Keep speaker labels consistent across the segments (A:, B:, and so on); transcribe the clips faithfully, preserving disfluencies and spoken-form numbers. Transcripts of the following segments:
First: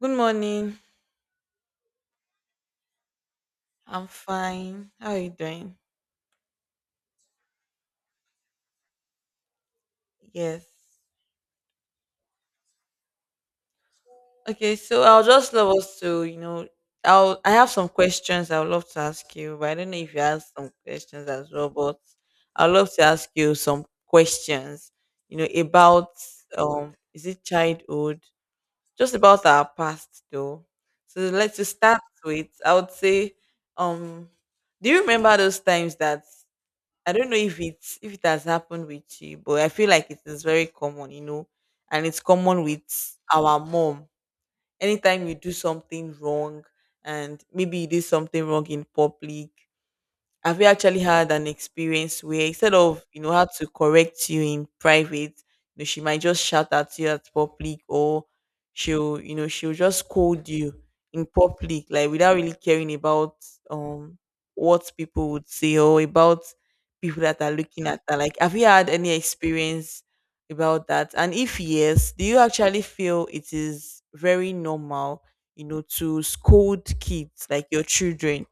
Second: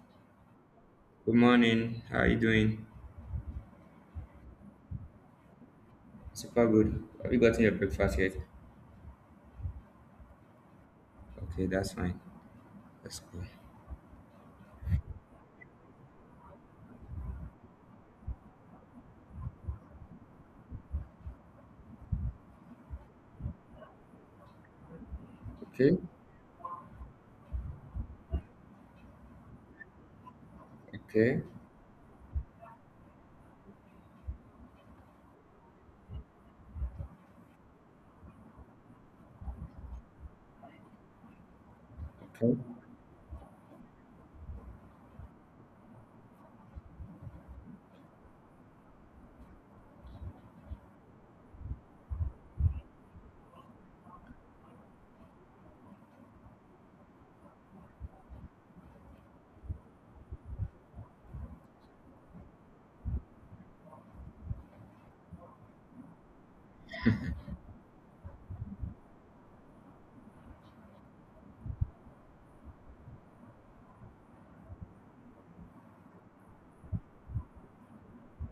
A: Good morning.
B: Good morning. How are you doing?
A: I'm fine. How are you doing?
B: Super good. Have you gotten your breakfast yet?
A: Yes.
B: Okay, that's fine. That's cool.
A: Okay, so I'll just love us to, you know, I'll I have some questions I would love to ask you, but I don't know if you have some questions as well, but I'd love to ask you some questions, you know,
B: Okay,
A: about um is it childhood? Just about our past though. So
B: okay,
A: let's just start with I would say, um, do you remember those times that I don't know if it's if it has happened with you, but I feel like it is very common, you know, and it's common
B: okay.
A: with our mom. Anytime you do something wrong, and maybe you did something wrong in public, have you actually had an experience where instead of you know how to correct you in private, you know, she might just shout at you at public, or she'll you know she'll just scold you in public, like without really caring about um what people would say or about people that are looking at her. Like, have you had any experience about that? And if yes, do you actually feel it is very normal, you know, to scold kids like your children?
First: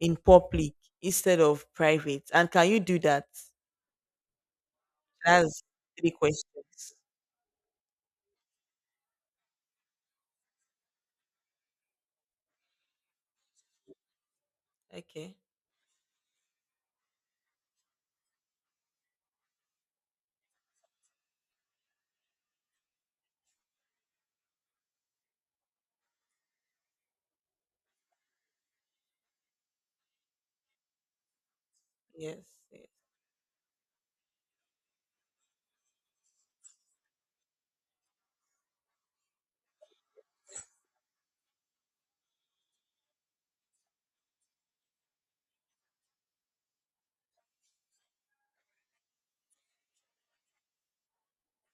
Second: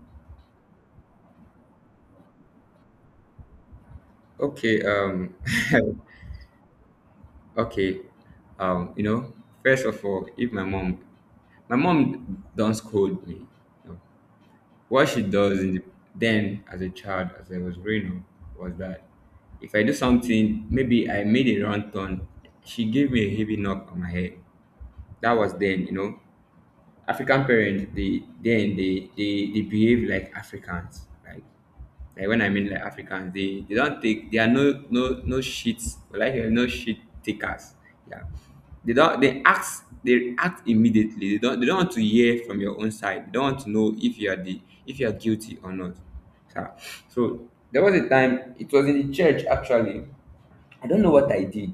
A: in public instead of private? And can you do that?
B: Okay, um
A: That's three questions.
B: okay. Um, you know, first of all, if my mom my mom don't scold me. You know. What she
A: Okay.
B: does in the, then as a child, as I was growing up, was that if I do something, maybe I made a wrong turn, she gave me a heavy knock on my head. That was then, you know. African parents they then they they they behave like Africans. Like like
A: Yes.
B: when I mean like
A: Yes.
B: Africans, they they don't take they are no no no shit like uh, no shit takers. Yeah. They don't they ask they act immediately. They don't they don't want to hear from your own side. They don't want to know if you are the if you are guilty or not. So, so there was a time it was in the church actually. I don't know what I did.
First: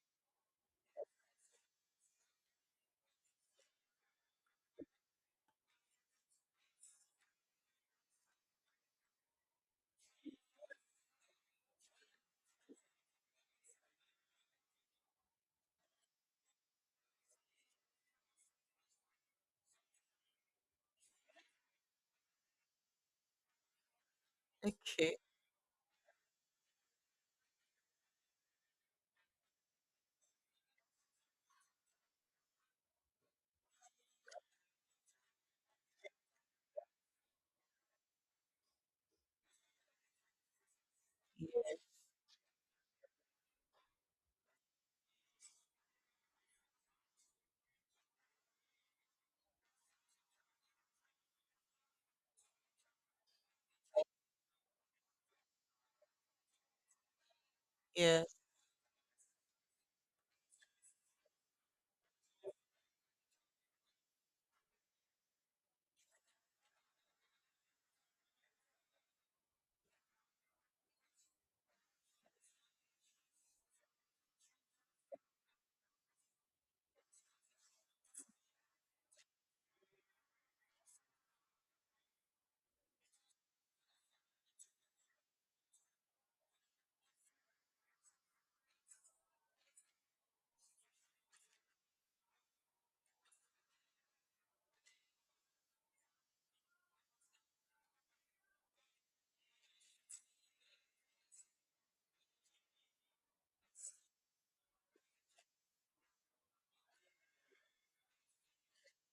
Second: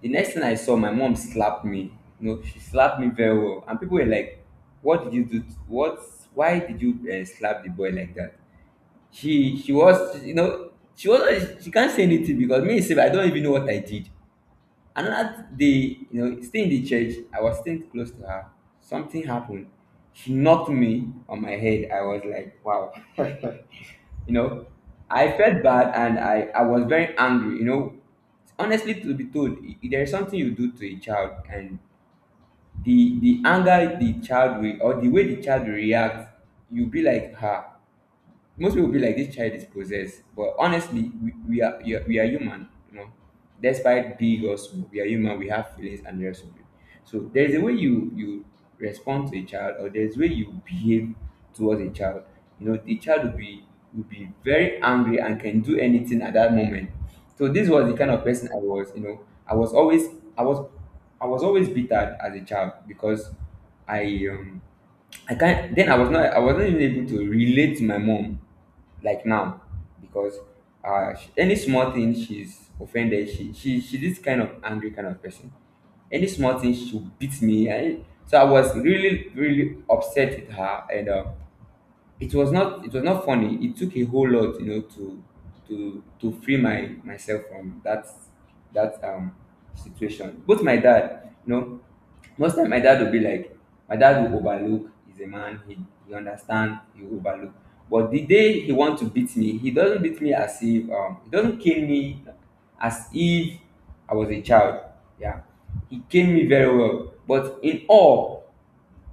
B: The next thing I saw, my mom slapped me. You know, she slapped me very well, and people were like, "What did you do? To- what? Why did you uh, slap the boy like that?" She she was, you know, she was she can't say anything because me sef I don't even know what I did. Another day, you know, still in the church, I was still close to her. Something happened. She knocked me on my head. I was like, "Wow." You know,
A: Okay.
B: I felt bad and i i was very angry, you know. Honestly to be told, if there is something you do to a child and the the anger the child will or the way the child will react, you'll be like her most people will be like this child is possessed. But honestly, we, we are we are we are human, you know. Despite big or small, we are human, we have feelings and the rest of it. So there's a way you you respond to a child, or there's way you behave towards a child, you know, the child will be will be very angry and can do anything at that moment. So this was the kind of
A: Yes.
B: person I was, you know. i was always i was I was always bitter as a child because I um I can't then I was not I wasn't even able to relate to my mom like now, because uh she, any small thing she's offended she she she this kind of angry kind of person. Any small thing she beats me, I, so I was really really upset with her, and uh, it was not it was not funny. It took a whole lot, you know, to to to free my myself from that that um situation. Both my dad, you know, most time my dad will be like my dad will overlook, he's a man, he, he understand, he will overlook. But the day he want to beat me, he doesn't beat me as if um he doesn't cane me as if I was a child. Yeah, he cane me very well. But in all,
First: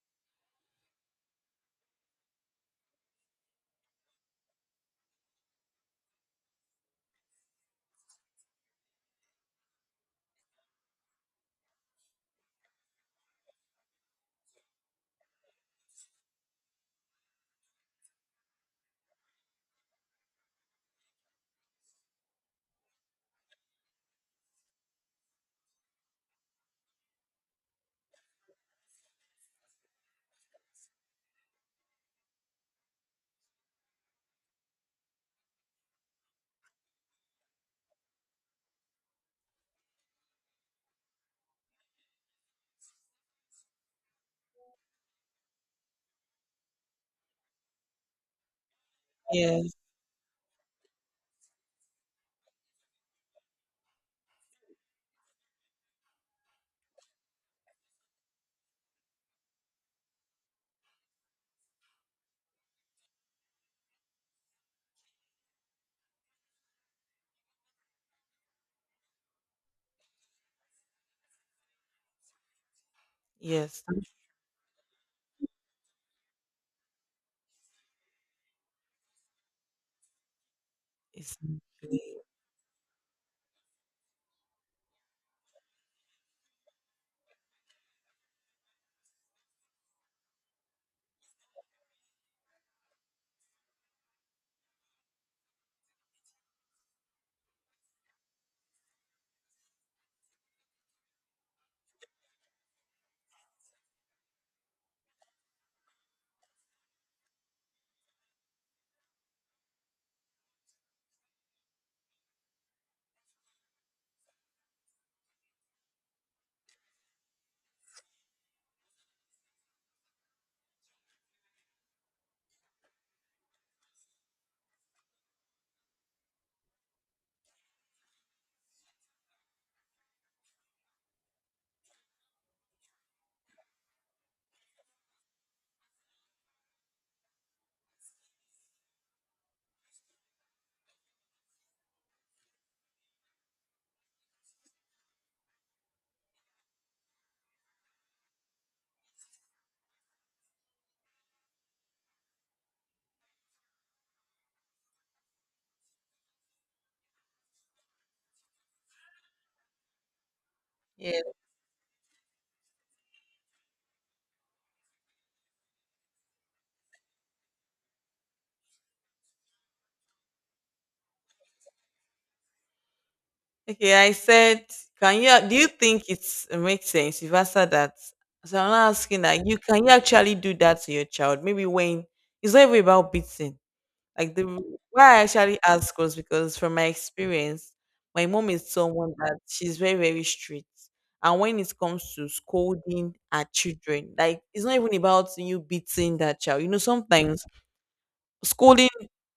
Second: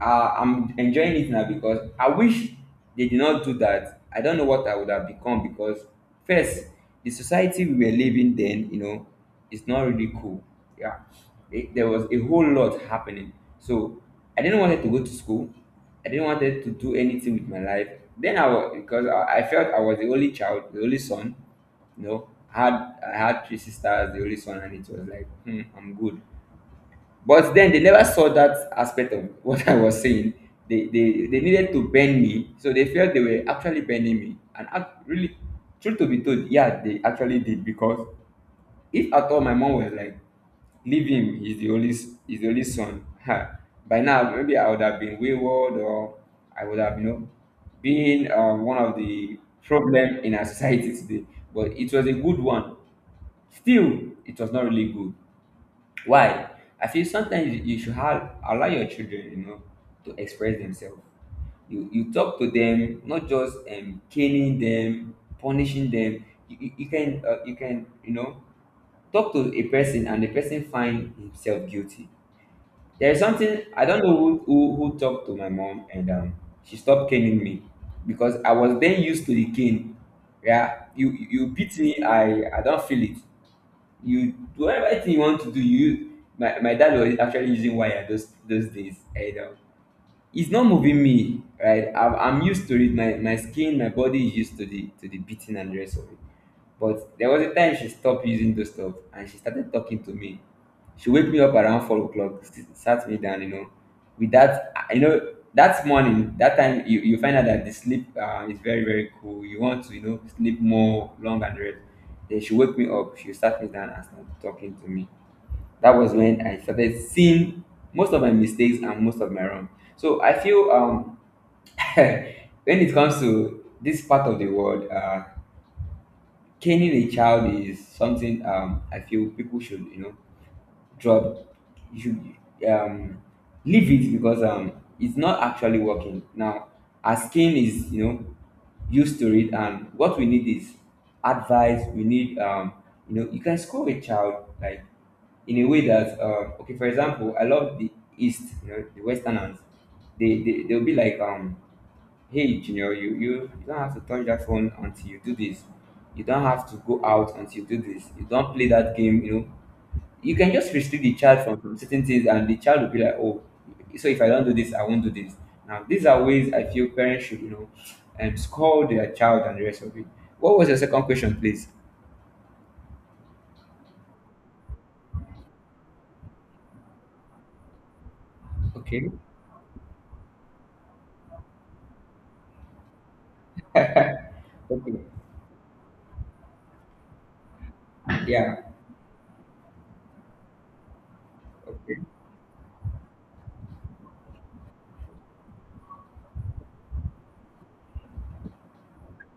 B: uh, I'm enjoying it now because I wish they did not do that. I don't know what I would have become because first, the society we were living then, you know, is not really cool. Yeah, it- there was a whole lot happening. So I didn't wanted to go to school. I didn't wanted to do anything with my life. Then I was because I, I felt I was the only child, the only son. You know, I had I had three sisters, the only son, and it was like, hmm, I'm good. But then they never saw that aspect of what I was saying. They, they, they needed to bend me, so they felt they were actually bending me. And I really, truth to be told, yeah, they actually did. Because if at all my mom was like, "Leave him, he's the only, s- he's the only son," ha, by now maybe I would have been wayward, or I would have, you know, been um, one of the
A: Yes.
B: problem in our society today. But it was a good one. Still, it was not really good. Why? I feel sometimes you you should have allow your children, you know, to express themselves. You you talk to them, not just um, caning them, punishing them. You, you, you can uh, you can, you know, talk to a person and the person find himself guilty. There is something
A: Yes.
B: I
A: That
B: don't know who who, who talked to my mom, and um, she stopped caning me because I was then used to the cane. Yeah, you
A: is.
B: you beat me, I I don't feel it you whatever thing you want to do you my, my dad was actually using wire those those days, and um, it's not moving me right. I'm, I'm used to it, my, my skin my body is used to the to the beating and the rest of it. But there was a time she stopped using those stuff and she started talking to me. She wake me up around four o'clock, s- sat me down, you know. With that, I- you know, that morning, that time, you, you find out that the sleep uh, is very, very cool. You want to, you know, sleep more long and rest. Then she wake me up, she sat me down and started talking to me. That was when I started seeing most of my mistakes and most of my wrong. So I feel um, when it comes to this part of the world, uh, caning a child is something, um, I feel people should, you know, drop, you should, um, leave it because um, it's not actually working. Now, our skin is, you know, used to it, and what we need is advice. We need, um, you know, you can scold a child like in a way that, um, okay, for example, I love the East, you know, the Westerners. They, they, they'll be like, um, hey junior, you, you you don't have to touch that phone until you do this. You don't have to go out until you do this. You don't play that game, you know, you can just restrict the
A: Yeah.
B: child from from certain things, and the child will be like, oh, so if I don't do this, I won't do this. Now these are ways I feel parents should, you know, um, scold their child and the rest of it. What was your second question, please?
A: Okay. I said, can you? Do you think it's it makes sense? You've answered that. So I'm not
B: Okay,
A: asking that. You can you actually do that to your child? Maybe when it's not even about beating. Like, the
B: okay,
A: why I actually ask was because from my experience, my mom
B: yeah,
A: is someone that she's very, very strict. And when it
B: okay,
A: comes to scolding her children, like it's not even about you beating that child. You know, sometimes scolding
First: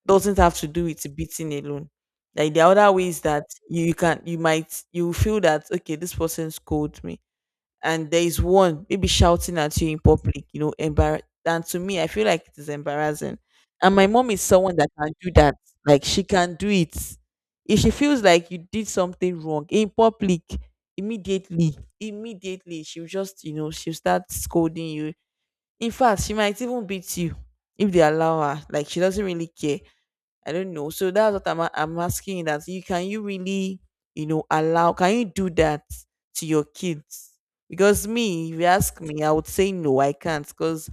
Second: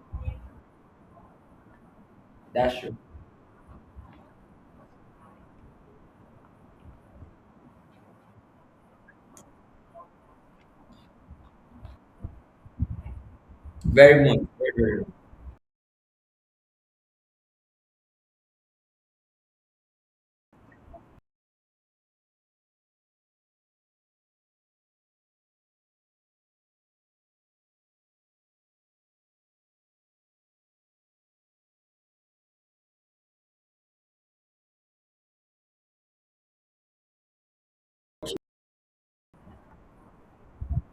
A: doesn't have to do with beating alone. Like the
B: that's
A: other
B: true.
A: ways that you you can you might you feel that okay, this person scolded me and there is one maybe shouting at you in public, you know, embarrass. And to me, I feel like it is embarrassing. And my
B: Very
A: mom is
B: much, very,
A: someone that
B: very much.
A: can do that. Like she can do it. If she feels like you did something wrong in public, immediately, immediately, she'll just, you know, she'll start scolding you. In fact, she might even beat you if they allow her. Like she doesn't really care. I don't know. So that's what I'm, a- I'm asking that you can you really, you know, allow can you do that to your kids? Because me, if you ask me, I would say no, I can't because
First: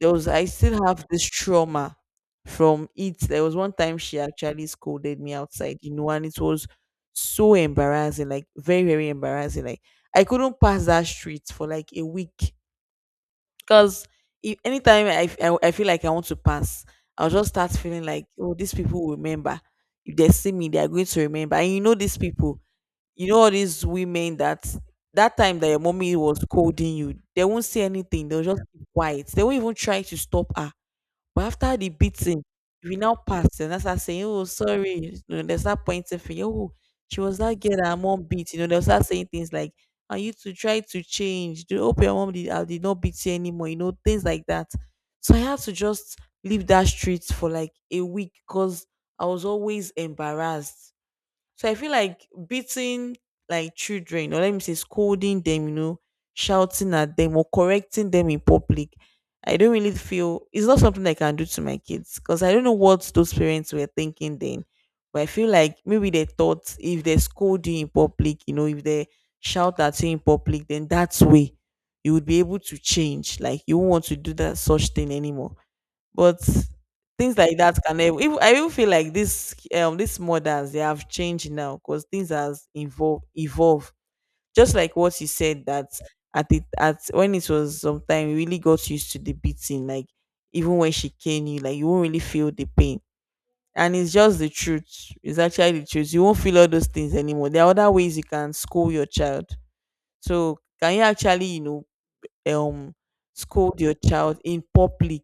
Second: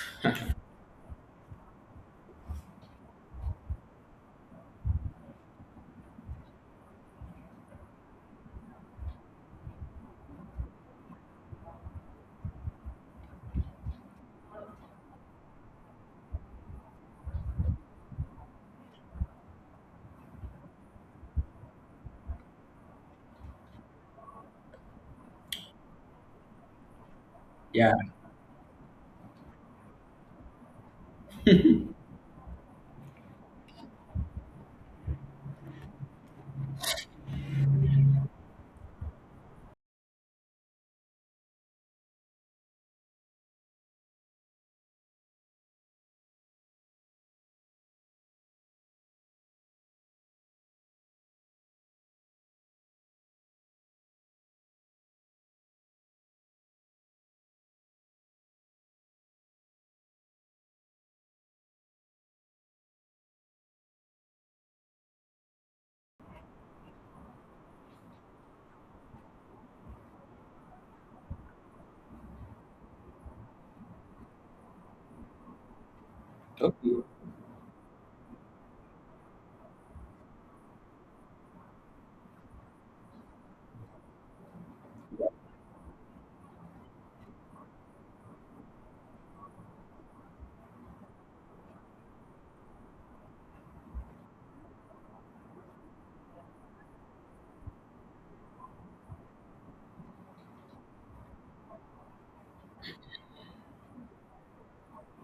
A: there was I still have this trauma from it. There was one time she actually scolded me outside, you know, and it was so embarrassing, like very, very embarrassing. Like I couldn't pass that street for like a week. Because if anytime I, f- I I feel like I want to pass, I'll just start feeling like, oh, these people will remember. If they see me, they are going to remember. And you know these people, you know all these women that that time that your mommy was scolding you, they won't say
B: Yeah,
A: anything. They'll just keep quiet. They won't even try to stop her, but after the beating, if you now pass and that's start saying, "Oh, sorry." You know, they start pointing for you. Oh, she was that girl that her mom beat. You know, they'll start saying things like, "Are you to try to change? Do hope your mom did, I did not beat you anymore." You know, things like that. So I had to just leave that street for like a week because I was always embarrassed. So I feel like beating like children, or let me say scolding them, you know, shouting at them or correcting them in public, I don't really feel it's not something I can do to my kids because I don't know what those parents were thinking then. But I feel like maybe they thought if they scold you in public, you know, if they shout at you in public, then that's way you would be able to change. Like you won't want to do that such thing anymore, but
B: okay,
A: things like that can ev- even I even feel like this um these mothers they have changed now because things has evolved evolved. Just like what you said that at it at when it was sometime you really got used to the beating, like even when she came you, like you won't really feel the pain. And it's just the truth. It's actually the truth. You won't feel all those things anymore. There are other ways you can school your child. So can you actually, you know, um scold your child in public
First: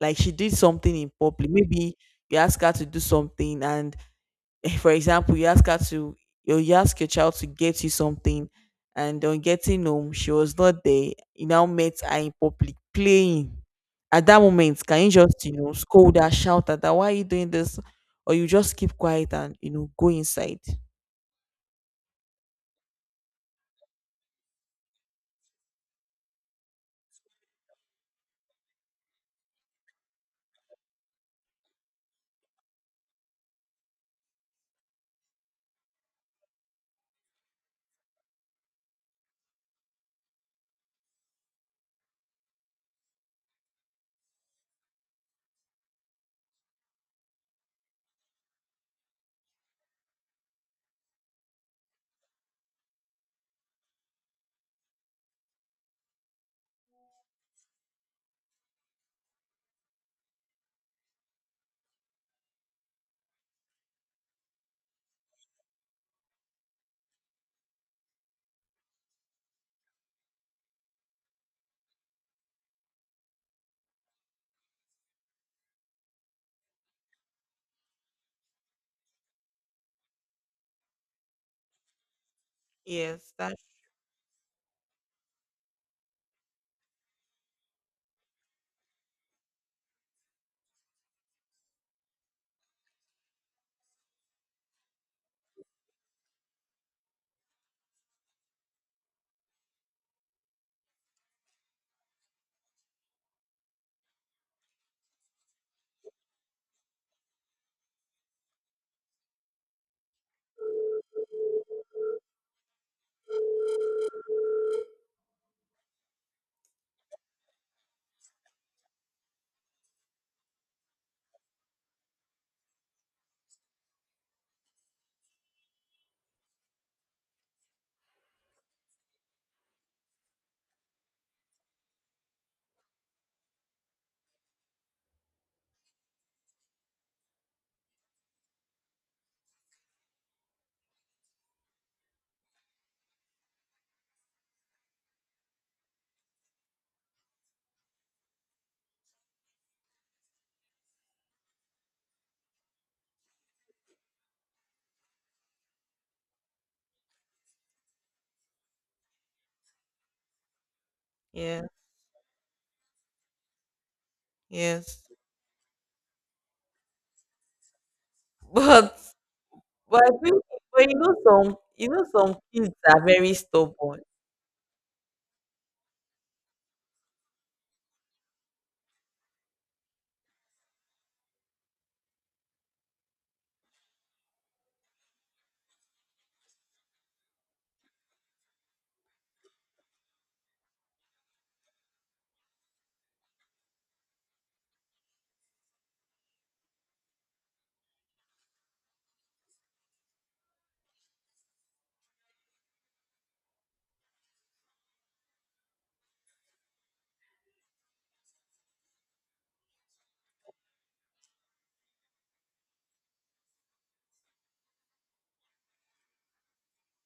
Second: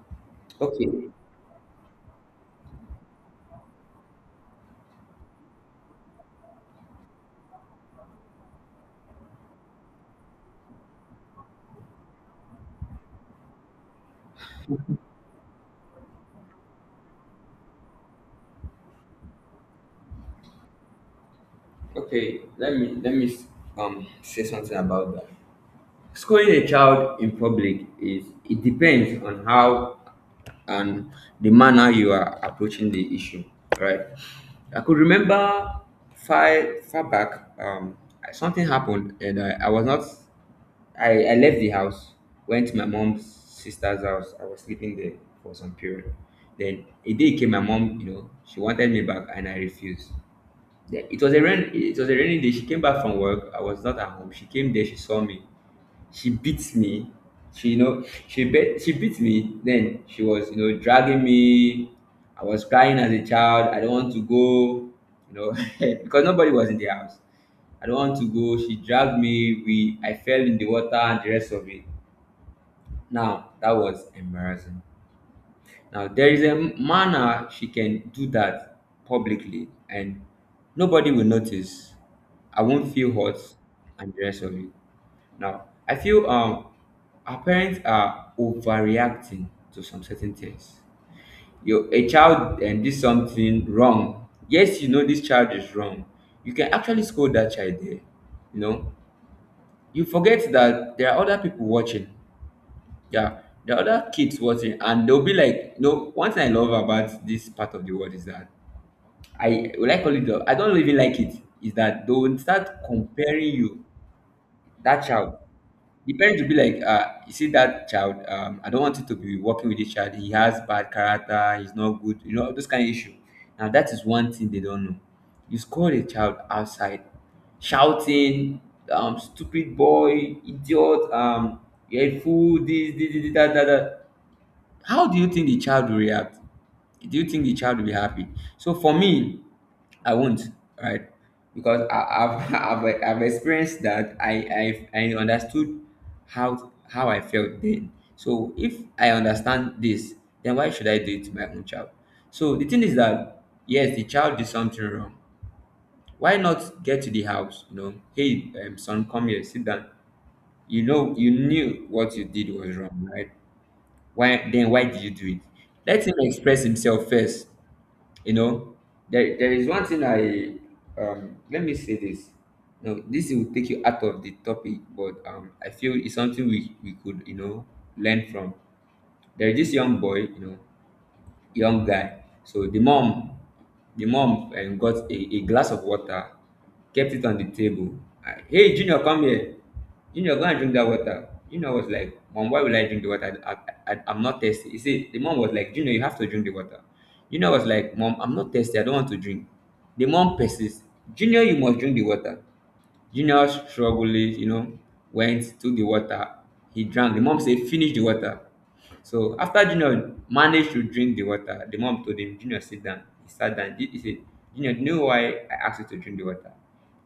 A: like she did something
B: okay.
A: in public maybe you ask her to do something and for example, you ask her to, you you ask your child to get you something, and on getting home, she was not there. You now met her in public playing. At that moment, can you just, you know, scold her, shout at her, why are you doing this? Or you just keep quiet and, you know, go inside.
B: Okay, let me let me um say something about that. Scolding a child in public is it depends on how and the manner you are approaching the issue, right? I could remember far far back, um, something happened and I, I was not. I, I left the house, went to my mom's sister's house. I was sleeping there for some period. Then a day came, my mom, you know, she wanted me back and I refused. Then it was a rain. It was a rainy day. She came back from work. I was not at home. She came there. She saw me she beats me. She, you know, she bet she beat me. Then she was, you know, dragging me. I was crying as a child. I don't want to go, you know, because nobody was in the house. I don't want to go. She dragged me. We, I fell in the water and the rest of it. Now that was embarrassing. Now there is a manner she can do that publicly, and nobody will notice. I won't feel
A: Yes,
B: hurt
A: that,
B: and the rest of it. Now, I feel um our parents are overreacting to some certain things. Your a child and did something wrong. Yes, you know this child is wrong. You can actually scold that child there. You know, you forget that there are other people watching. Yeah, there are other kids watching, and they'll be like, you know, one thing I love about this part of the world is that I will I call it, the- I don't even like it. Is that they will start comparing you that child. The parents will be like, uh, you see that child, um, I don't want you to be working with this child. He has bad character, he's not good, you know, those kind of issue. Now that is one thing they don't know. You scold a child outside, shouting, um, stupid boy, idiot, um, you're a fool, this, this, this, that, that, that. How do you think the child will react? Do you think the child will be happy? So for me, I won't, right? Because I, I've, I've I've experienced that. I I I understood how how I felt then. So if I understand this, then why should I do it to my own child? So the thing is that yes, the child did something wrong. Why not get to the house? You know, hey um, son, come here, sit down. You know, you
A: yeah,
B: knew what you did was wrong, right? Why then why did
A: yes.
B: you do it? Let him express himself first, you know.
A: But
B: There, there is one thing
A: But I think
B: i
A: but you know
B: um
A: some
B: let me
A: you
B: say
A: know
B: this.
A: some kids
B: No,
A: are
B: this
A: very
B: will take you
A: stubborn.
B: out of the topic, but um I feel it's something we we could, you know, learn from. There is this young boy, you know, young guy. So the mom, the mom um got a a glass of water, kept it on the table, and, hey Junior, come here, Junior, go and drink that water. Junior was like, mom, why will I drink the water? I, I, I I'm not thirsty. You see, the mom was like, Junior, you have to drink the water. Junior was like, mom, I'm not thirsty, I don't want to drink. The mom persists, Junior, you must drink the water. Junior strugglingly, you know, went, took the water. He drank. The mom said, finish the water. So after Junior managed to drink the water, the mom told him, Junior, sit down. He sat down. He he said, Junior, do you know why I asked you to drink the water?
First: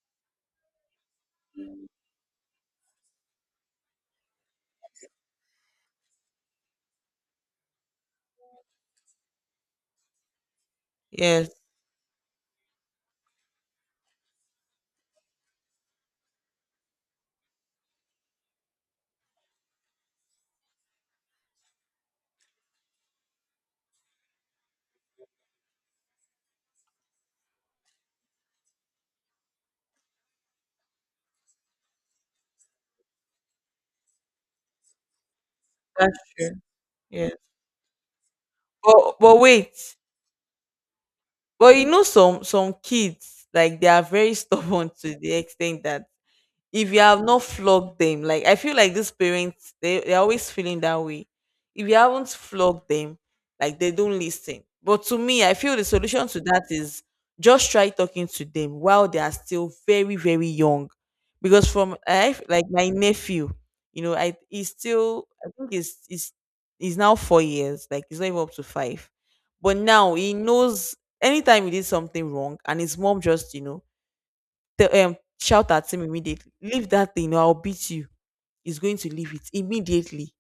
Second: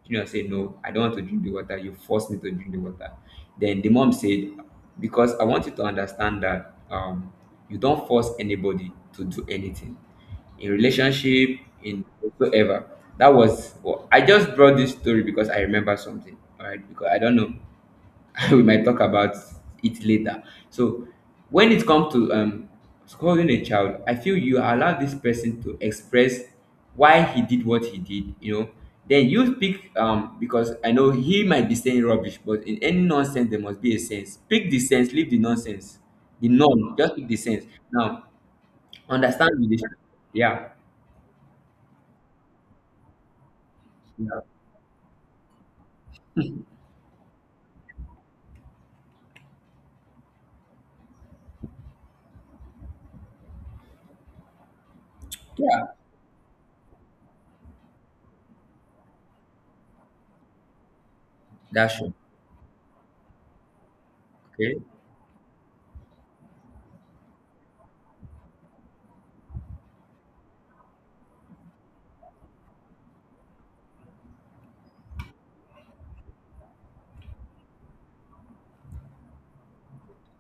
B: Junior said, no, I don't want to drink the water. You forced me to drink the water. Then the mom said, because I want you to understand that um, you don't force anybody to do anything in
A: Yes,
B: relationship, in whatsoever. That was well, I just brought this story because I remember something, all right? Because I don't know, we might talk about it later. So when it comes to um scolding a child, I feel you allow this person to express why he did what he did, you know. Then you speak um because I know he might be saying rubbish, but in any nonsense there must be a sense. Pick the sense, leave the nonsense.
A: that's
B: The
A: true.
B: norm, just pick
A: Yes.
B: the sense. Now
A: But but
B: understand the
A: wait.
B: yeah.
A: But, you know some some kids like they are very
B: Yeah.
A: stubborn to the extent that if you have not flogged them, like I feel like these parents, they, they're always feeling that way. If you haven't flogged them, like they don't listen, but to me I feel the
B: Yeah,
A: solution to that is just try talking to them while they are still very, very young, because from
B: that's true.
A: I like my nephew. you know i he's
B: Okay.
A: still i think he's he's he's now four years, like he's not even up to five. But now he knows anytime he did something wrong and his mom just you know Tell um shout at him immediately. Leave that thing or I'll beat you. He's going to leave it immediately.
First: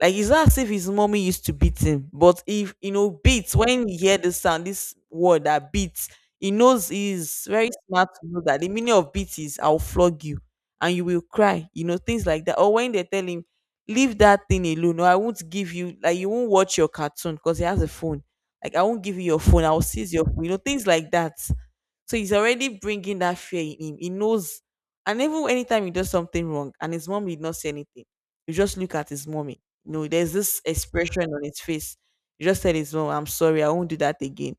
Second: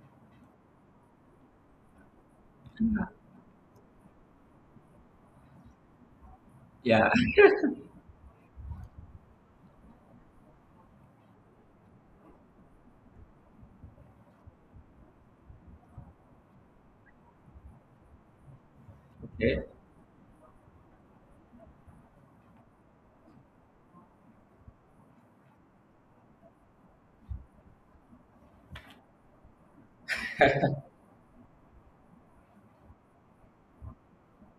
A: Like it's not as if his mommy used to beat him, but if you know beats, when he hear the sound, this word that beats, he knows
B: Yeah.
A: he's very smart to know that the meaning of beat is I'll flog you and you will cry, you know, things like that. Or when they tell him, leave that thing alone, or I won't give you, like you won't watch your cartoon because he has a phone. Like I won't give you your phone,
B: Okay.
A: I'll seize your phone, you know, things like that, so he's already bringing that fear in him. He knows. And even anytime he does something wrong and his mom did not say anything, you just look at his mommy. You know, there's this expression on his face. You just tell his mom, I'm sorry, I won't do that again.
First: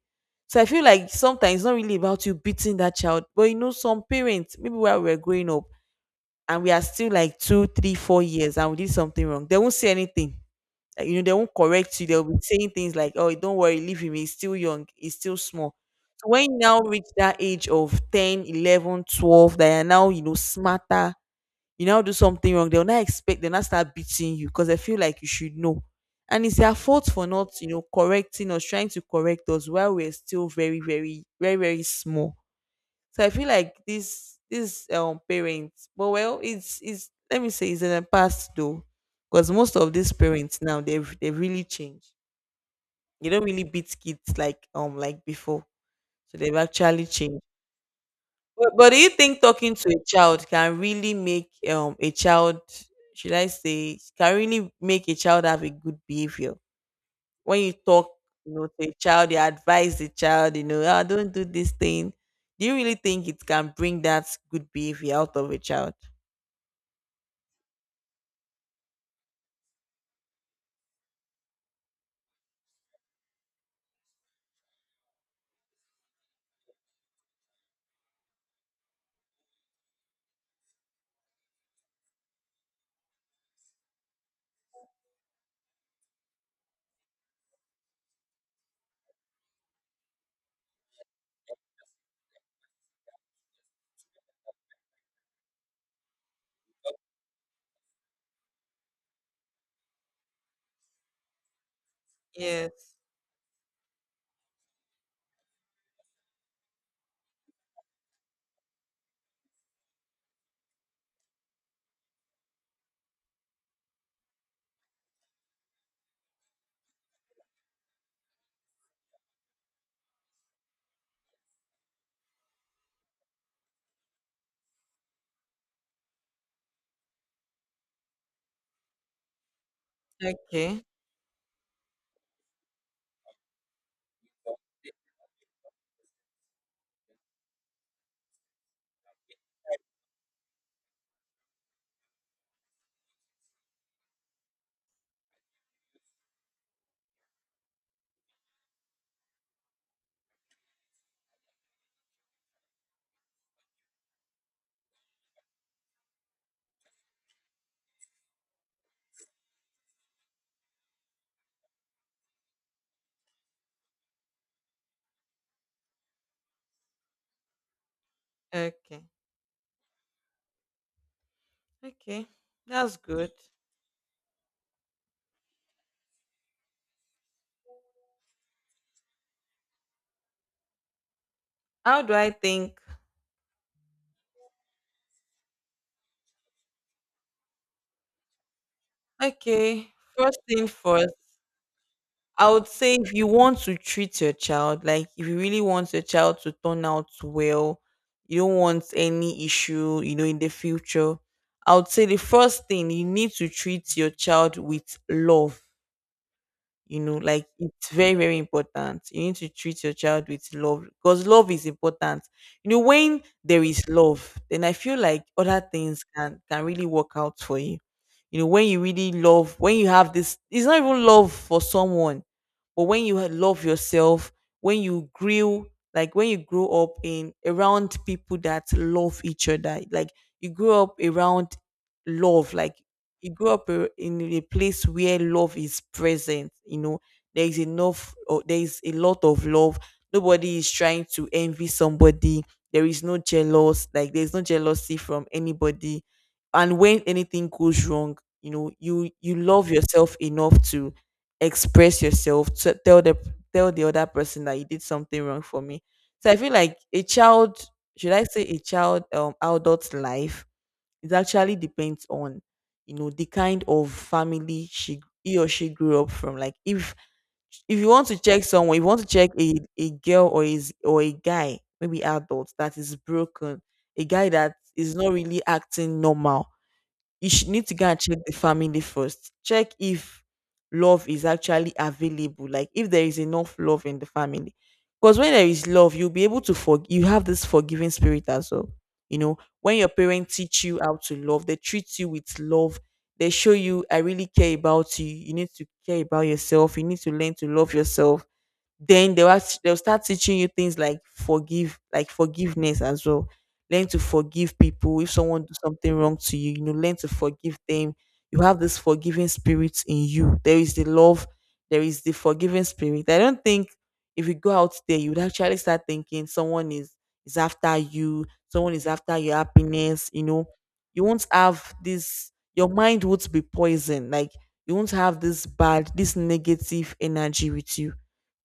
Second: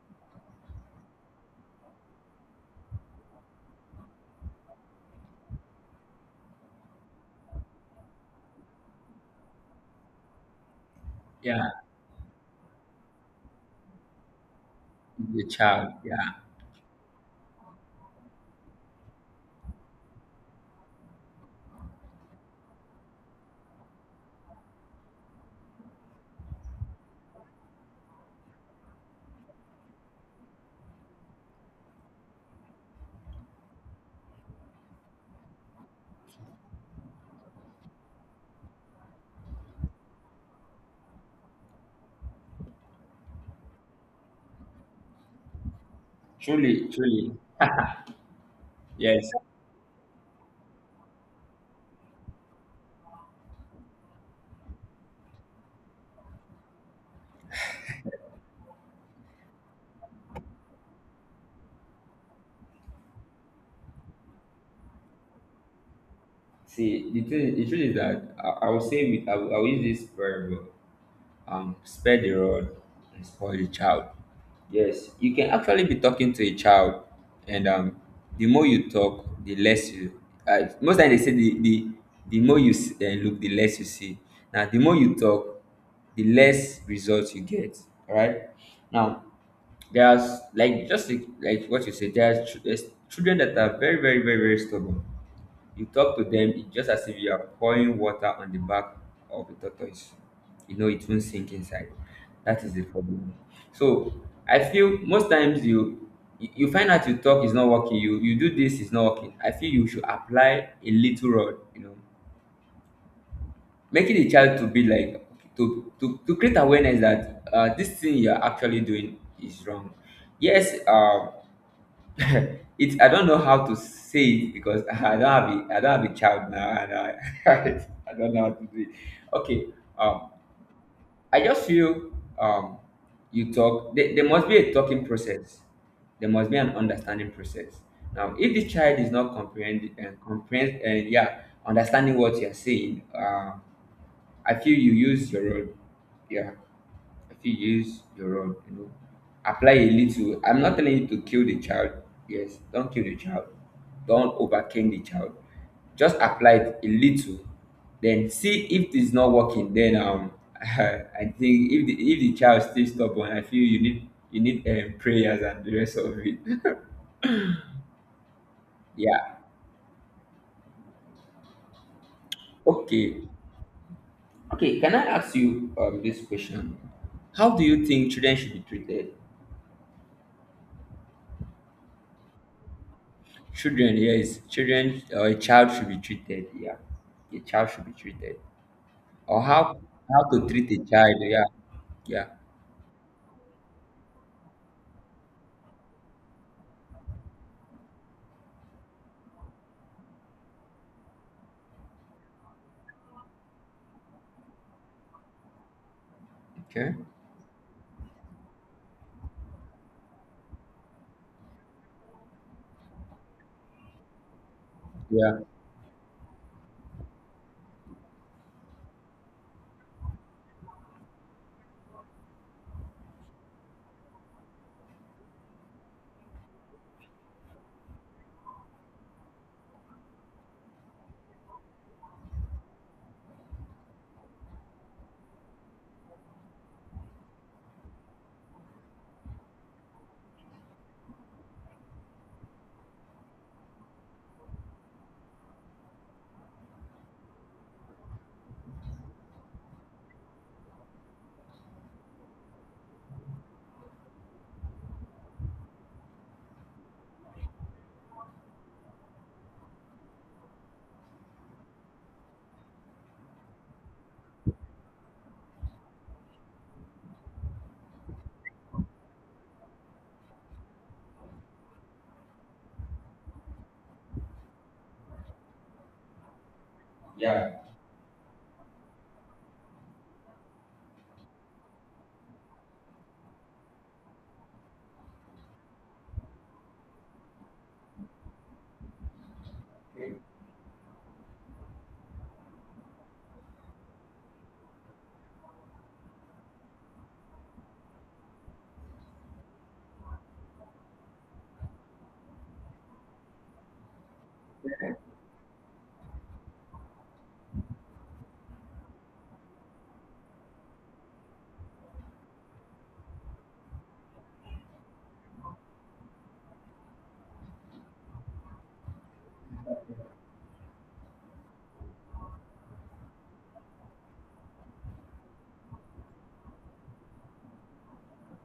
A: So I feel like sometimes it's not really about you beating that child, but you know, some parents, maybe while we were growing up and we are still like two, three, four years and we did something wrong, they won't say anything. Like, you know, they won't
B: Yeah.
A: correct you. They'll be saying things like, "Oh, don't worry, leave him. He's still young. He's still
B: The
A: small."
B: child.
A: So
B: Yeah.
A: when you now reach that age of ten, eleven, twelve, eleven, that you're now, you know, smarter, you now do something wrong, they'll not expect, they'll not start beating you because they feel like you should know. And it's their fault for not, you know, correcting us, trying to correct us while we're still very, very, very, very small. So I feel like this this um parents, but well, it's it's let me say, it's in the past though, because most of these parents now they've they've really changed. They don't really beat kids like um like before, so they've
B: Truly,
A: actually
B: truly.
A: changed. But, but do you
B: Yes.
A: think talking to a child can really make um a child, should I say, can really make a child have a good behavior? When you talk, you know, to a child, you advise the child, you know, ah, don't do this thing. Do you really think it can bring that good behavior out of a child?
B: See, the thing, the truth is that I, I will say with I will, I will use this verb. um, spare the rod and spoil the child. Yes, you can actually be talking to a child, and um, the more you talk, the less you. Uh, most times they say the the, the more you s- uh, look, the less you see. Now, the more you talk, the less results you get. All right. Now, there's like just like, like what you said. There's, ch- there's children that are very very very very stubborn. You talk to them, it's just as if you are pouring water on the back of the tortoise. You know, it won't sink inside. That is the
A: Yes.
B: problem. So I feel most times you you you find out you talk is not working, you you do this is not working. I feel you should apply a little rod, you know, making the child to be like to to, to create awareness that uh, this thing you're actually doing is wrong. Yes, um it I don't know how to say it because I don't have a I don't have a child now, and I, I don't know how to do it. Okay, um,
A: Okay.
B: I just feel um, you talk. There, there must be a talking process. There must be an understanding process. Now, if the child is not comprehending and comprehend and yeah, understanding what you are saying, uh, I feel you use your own. Yeah, if you use your own, you know, apply a little. I'm not telling you to kill the child. Yes, don't kill the child. Don't overcame the child. Just apply it a little. Then see if it's not working. Then um, I think if the if the child still stubborn, I feel you need you need um, prayers and the rest of it.
A: Okay.
B: Yeah.
A: Okay. That's
B: Okay.
A: good.
B: Okay. Can I ask you um this question? How do you think children should be treated?
A: How do I think?
B: Children, yes, children or a child should be treated. Yeah, a child should be treated. Or how
A: Okay.
B: how
A: First
B: to
A: thing
B: treat a
A: first.
B: child. Yeah, yeah.
A: I would say if you want to treat your child, like if you really want your child to turn out well, you don't want any issue, you know, in the future, I would say the first thing, you need to treat your child with love,
B: Okay.
A: you know. Like it's very, very important. You need to treat your child with love because love is important. You know, when there is love, then I feel like
B: Yeah.
A: other things can can really work out for you. You know, when you really love, when you have this, it's not even love for someone, but when you ha- love yourself. When you grew like when you grow up in around people that love each other, like you grow up around love. Like he grew up uh, in a place where love is present, you know. There is enough, or there is a lot of love. Nobody is trying to envy somebody. There is no jealous, like there's no jealousy from anybody. And when anything goes wrong, you know, you you love yourself enough to express yourself, to tell the tell the other person that you did something wrong for me. So I feel like a child, should I say, a child um adult life, it actually depends on, you know, the kind of family she he or she grew up from. Like if if you want to check someone, if you want to check a, a girl, or is, or a guy, maybe adult that is broken, a guy that is not really acting normal, you should
B: Yeah.
A: need to go and check the family first. Check if love is actually available, like if there is enough love in the family. Because when there is love, you'll be able to forgive. You have this forgiving spirit as well. You know, when your parents teach you how to love, they treat you with love. They show you, I really care about you. You need to care about yourself. You need to learn to love yourself. Then they will they'll start teaching you things like forgive, like forgiveness as well. Learn to forgive people. If someone do something wrong to you, you know, learn to forgive them. You have this forgiving spirit in you. There is the love, there is the forgiving spirit. I don't think if you go out there, you would actually start thinking someone is is after you, someone is after your happiness, you know. You won't have this your mind won't be poisoned. Like you won't have this bad, this negative energy with you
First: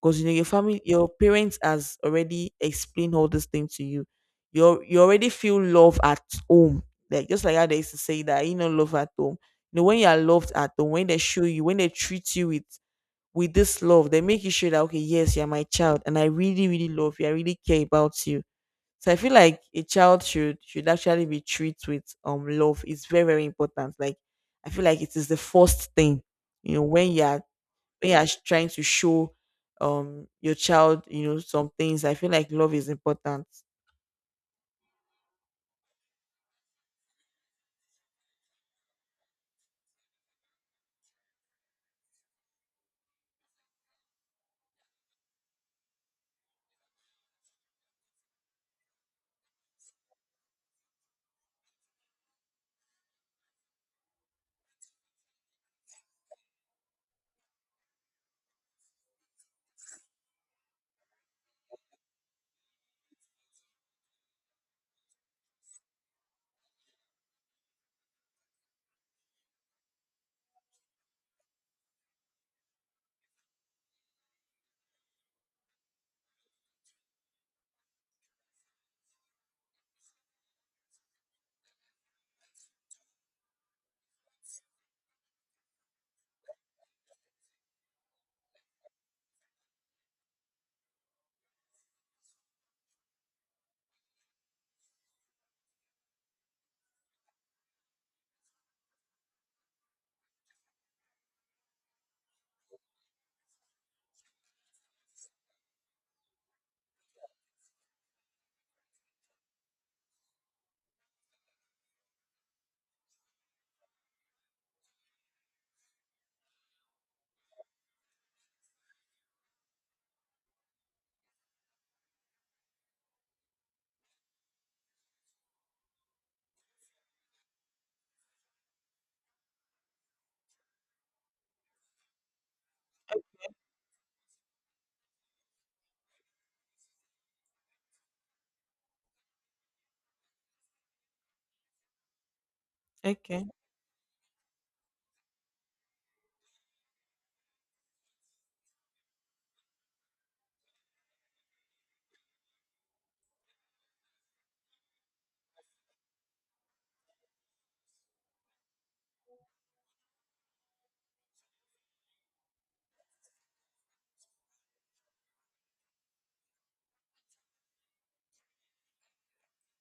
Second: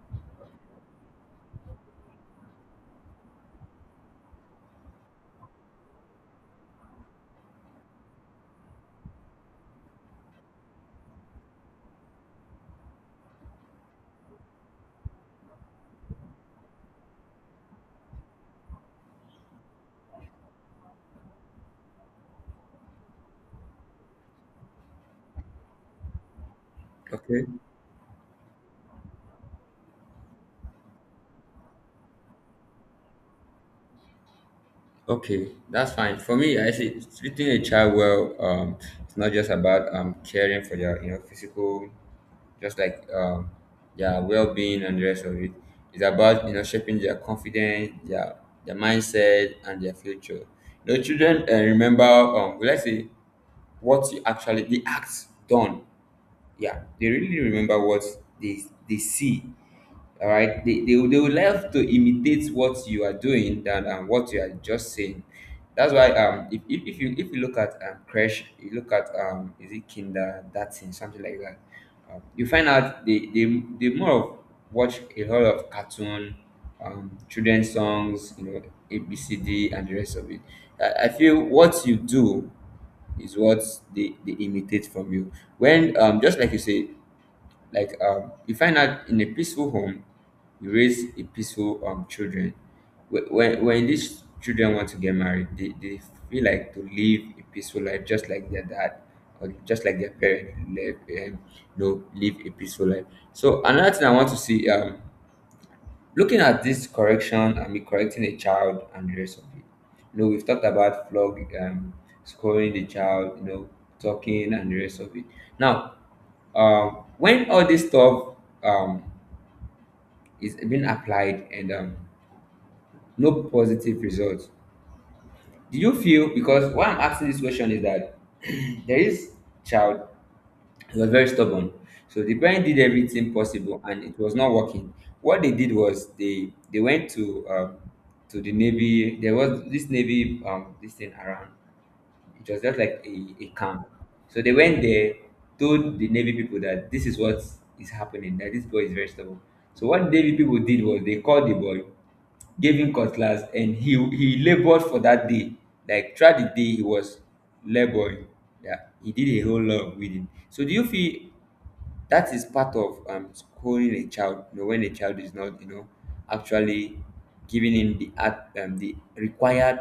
A: because you know your family your parents has already explained all this thing to you. You you already feel love at home. Like just like how they used to say that, you know, love at home. You know, when you are loved at home, when they show you, when they treat you with with this love, they make you sure that okay, yes, you're my child, and I really, really love you. I really care about you. So I feel like a child should should actually be treated with um love. It's very, very important. Like I feel like it is the first thing, you know, when you're
B: Okay.
A: when you are trying to show um your child, you know, some things, I feel like love is important.
B: Okay. That's fine. For me, I see treating a child well. Um, it's not just about um caring for their, you know, physical, just like um their well being and the rest of it. It's about, you know, shaping their confidence, their their mindset, and their future. You know, children uh, remember, um let's say what you actually the acts done, yeah, they really remember what they they see, all right, they, they, will- they would love to imitate what you are doing than um, what you are just saying. That's why um if, if, if you if you look at um crash, you look at um is it kinder that thing something like that, um, you find out they, they they more of watch a lot of cartoon, um children's songs, you know, abcd and the rest of it. i, I feel what you do is what they, they imitate from you. When um just like you say, like um, you find out in a peaceful home, you raise a peaceful um children. Wh- When when these children want to get married, they, they feel like to live a peaceful life, just like their dad or just like their parent live, um, you know, live a peaceful life. So another thing I want to see um looking at this correction, I mean, correcting a child and the rest of it. You know, we've talked about flog, um, scoring the child, you know, talking and the rest of it. Now, um, when all this stuff um, is being applied, and um, no positive results, do you feel because why I'm asking this question is that there is child. He was very stubborn. So the parents did everything possible, and it was not working. What they did was they they went to um, to the navy. There was this navy um, this thing around. It was just like a,
A: Okay.
B: a camp. So they went there, told the navy people that this is what is happening, that this boy is very stubborn. So what navy people did was they called the boy, gave him cutlass, and he he laboured for that day. Like throughout the day he was labouring, yeah, he did a whole lot of weeding. So do you feel that is part of um schooling a child? You know, when a child is not, you know, actually giving him the at um, the required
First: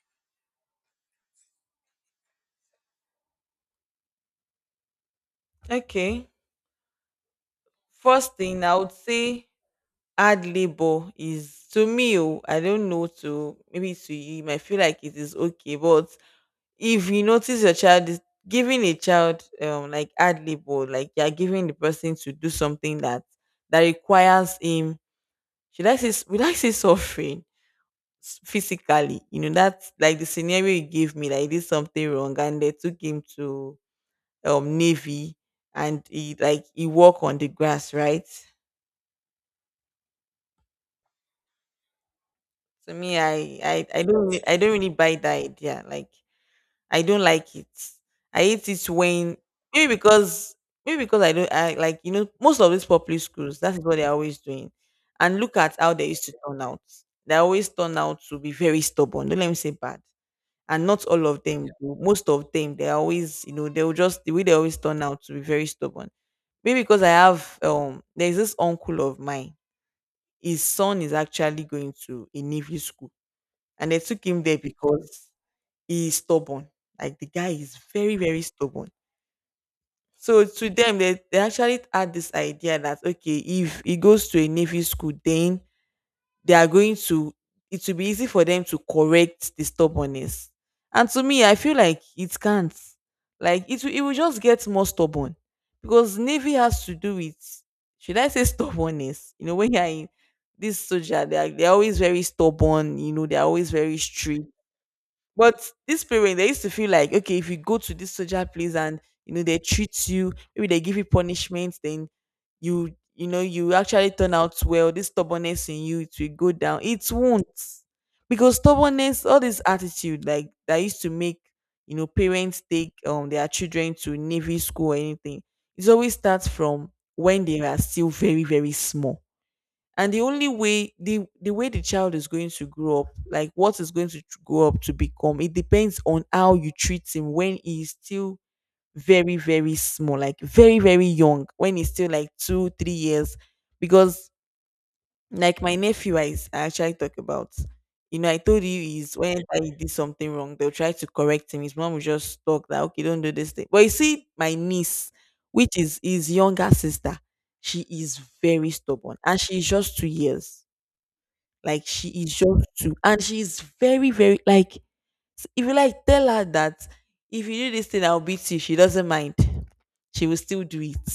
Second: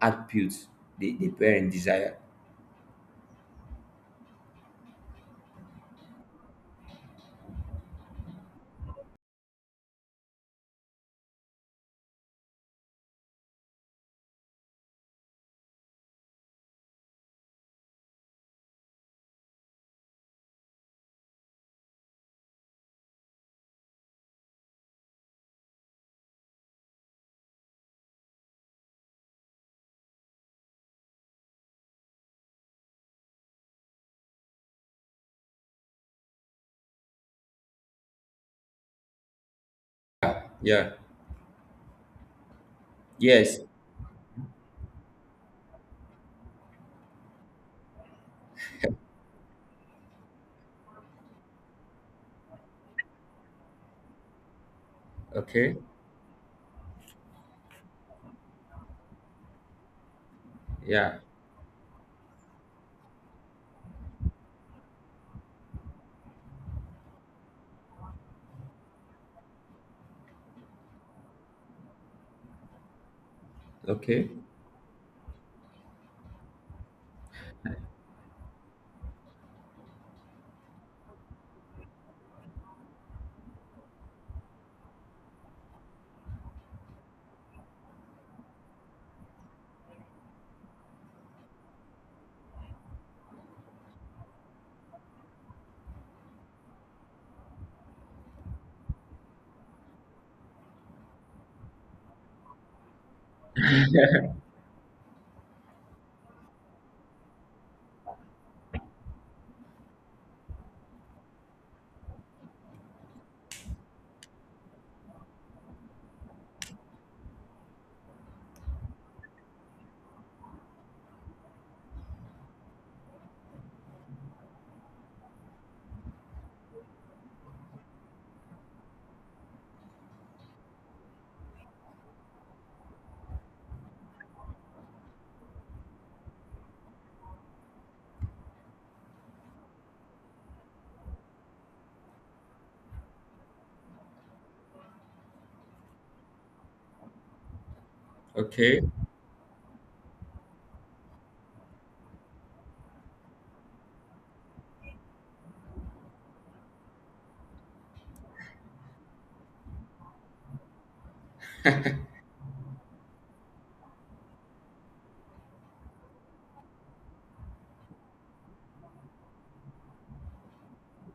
B: attributes the, the parent desire.
A: Okay. First thing, I would say hard labor is to me. Oh, I don't know, to maybe to you. You might feel like it is okay, but if you notice your child is giving a child um like hard labor, like you're giving the person to do something that that requires him. Should I say s- Would I say suffering? S- physically. You know, that's like the scenario you gave me. Like he did something wrong, and they took him to um Navy, and he like he walk on the grass, right?
B: Yeah. Yeah.
A: To me,
B: Yes.
A: I I, I don't really- I don't really buy that idea. Like I don't like it. I hate it when, maybe because maybe because I don't I like, you know, most of these public schools, that is what they're always doing. And look at
B: Okay.
A: how they used to turn out. They always turn out to be very stubborn. Don't let me say bad, and not
B: Yeah.
A: all of them, yeah, do. Most of them, they are always, you know, they'll just the way they always turn out to be very stubborn. Maybe because I have um there's this uncle of mine. His son is actually going to a navy school, and they took
B: Okay.
A: him there because he is stubborn. Like the guy is very, very stubborn. So to them, they, they actually had this idea that okay, if he goes to a navy school, then they are going to it will be easy for them to correct the stubbornness. And to me, I feel like it can't. Like it will, it will just get more stubborn because navy has to do with, should I say, stubbornness? You know, when you're in this soldier, they are they're always very stubborn. You know, they're always very strict. But these parents, they used to feel like, okay, if you go to this social place, and you know, they treat you, maybe they give you punishment, then you you know you actually turn out well. This stubbornness in you, it will go down. It won't, because stubbornness, all this attitude like that used to make, you know, parents take um their children to navy school or anything. It always starts from when they are still very, very small. And the only way, the the way the child is going to grow up, like what is going to tr- grow up to become, it depends on how you treat him when he's still very, very small, like very, very young, when he's still like two three years, because like my nephew, i, s- I actually talk about, you know, I told
B: Okay.
A: you is when I did something wrong, they'll try to correct him. His mom will just talk that okay, don't do this thing. But you see my niece, which is his younger sister, she is very stubborn, and she's just two years. Like she is just too, and she is very, very, like s- if you like tell her that, if you do this thing, I'll beat you, she doesn't mind. She will still do it.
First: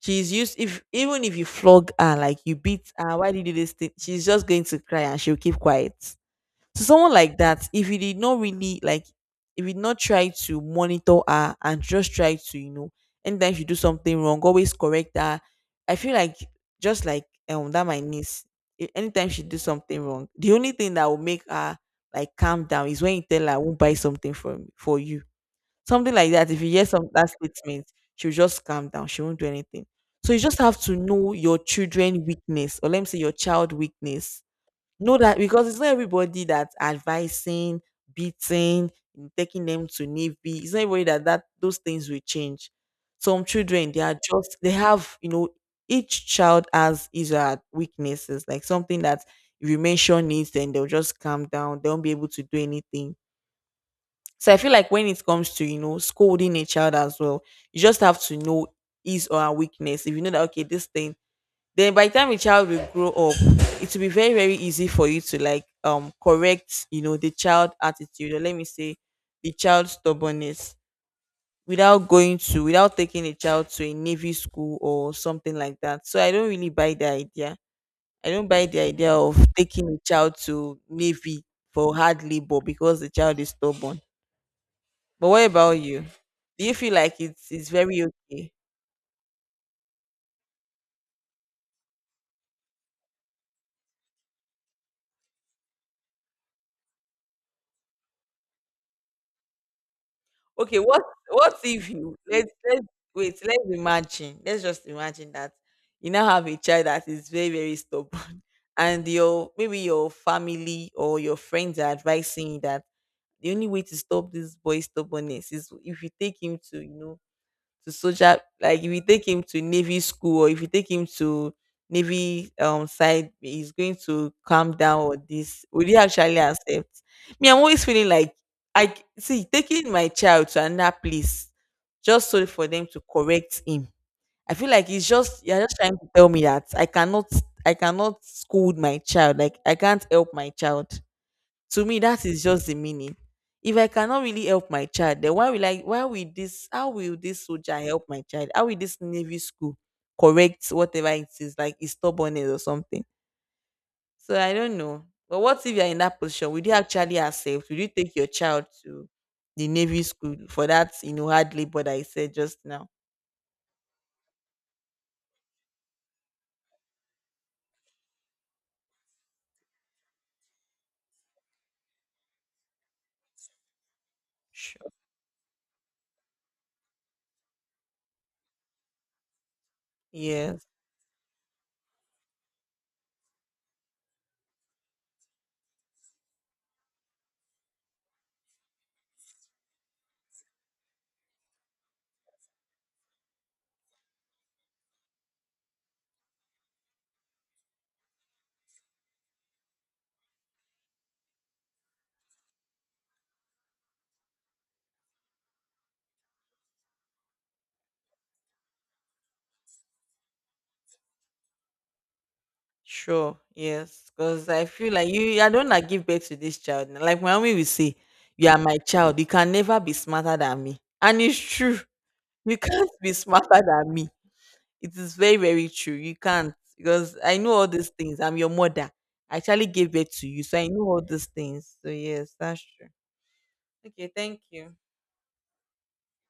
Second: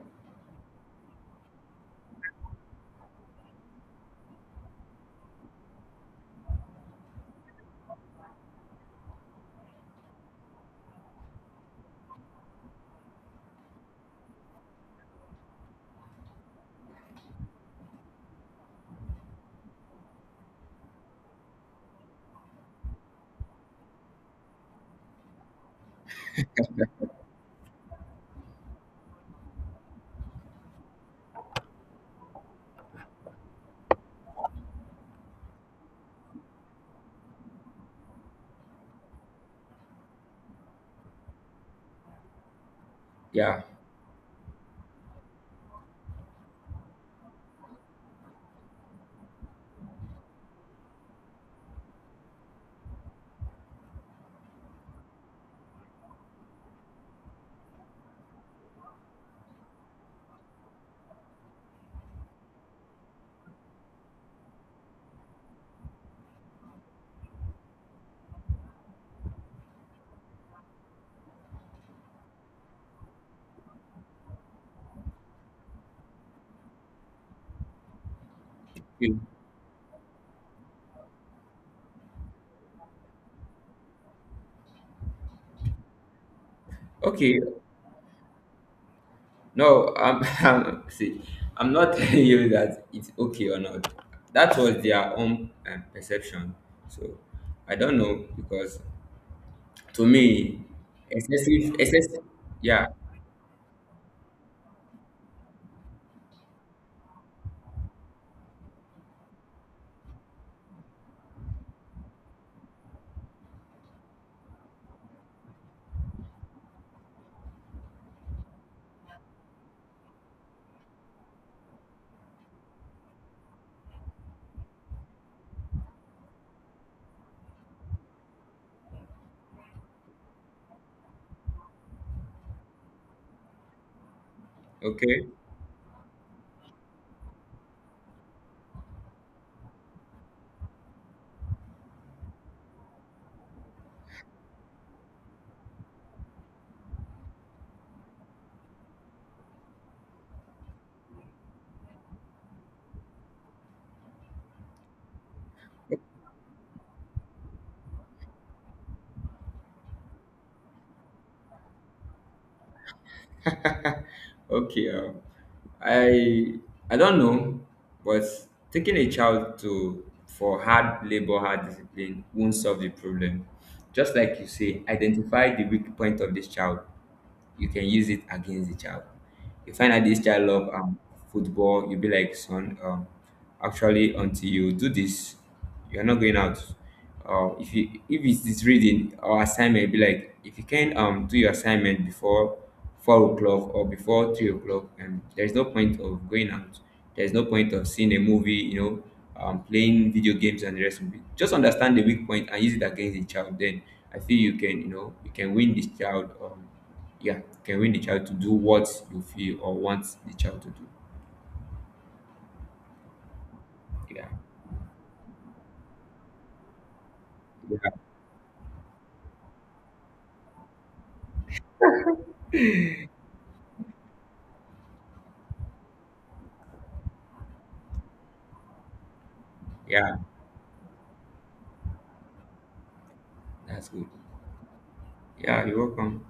A: She's used. If even if you flog her, like you beat her, why did you do this thing? She's just going to cry and she'll keep quiet. To someone like that, if you did not really like if you did not try to monitor her and just try to, you know, anytime she do something wrong, always correct her. I feel like, just like um that my niece, a- anytime she do something wrong, the only thing that will make her like calm down is when you tell her, I won't buy something from for you, something like that. If you hear some that statement, she'll just calm down. She won't do anything. So you just have to know your children weakness, or let me say your child weakness. Know that, because it's not everybody that's advising, beating, taking them to navy. It's not everybody that, that those things will change. Some
B: Yeah.
A: children, they are just they have, you know, each child has his or her weaknesses, like something that if you mention it, then they'll just calm down. They won't be able to do anything. So I feel like when it comes to, you know, scolding a child as well, you just have to know his or her weakness. If you know that okay, this thing, then by the time a child will grow up, it will be very, very easy for you to like um correct, you know, the child attitude, or let me say the child stubbornness, without going to without taking a child to a navy school or something like that. So I don't really buy the idea. I don't buy the idea of taking a child to navy for hard labor because the child is stubborn. But what about you? Do you feel like
B: Okay.
A: it's it's very okay?
B: No, I'm, I'm see, I'm not telling you that it's okay or not. That was their own um, perception. So I don't know because to me,
A: Okay, what what
B: excessive,
A: if you
B: excessive,
A: let's
B: yeah,
A: let's wait. Let's imagine. Let's just imagine that you now have a child that is very, very stubborn and your maybe your family or your friends are advising you that the only way to stop this boy's stubbornness is if you take him to, you know, to, social, like if you take him to navy school, or if you take him to navy um side, he's going to calm down. Or this, would he actually accept? Me, I'm always feeling like I c- see taking my child to another place just so for them to correct him. I feel like it's
B: okay.
A: just, you're just trying to tell me that I cannot, i cannot scold my child, like I can't help my child. To me, that is just the meaning. If I cannot really help my child, then why will I why will this how will this soldier help my child? How will this navy school correct whatever it is, like his stubbornness or something? So I don't know. But what if you're in that position? Would you actually accept? Would you take your child to the navy school for that, you know, hard labor that I said just now?
B: Okay, um, I I don't know, but taking a child to for hard labor, hard discipline won't solve the problem. Just like you say,
A: Sure.
B: identify the weak point of this child. You can use it against the child. You find out this child
A: Yeah.
B: love um, football. You be like, son, um, actually, until you do this, you're not going out. Uh, if you if it's this reading or assignment, be like if you can um do your assignment before four o'clock or before three o'clock, and there's no point of going out. There's no point of seeing a movie, you know, um, playing video games and the rest of it. Just understand the weak point and use it against the child. Then I feel you can, you know, you can win this child. Um, yeah, you can win the child to do what you feel or want the child to do.
A: Sure, yes,
B: Yeah,
A: because I feel like you, I don't like give birth to this child. Na. Like my mommy will
B: yeah,
A: say, "You are my child. You can never be smarter than me," and it's true. You can't be smarter than me. It is very, very true. You can't, because I know all these things. I'm your mother. I actually gave birth
B: yeah.
A: to you, so I know all these things. So yes, that's true.
B: That's good.
A: Okay, thank you.
B: Yeah, you're welcome.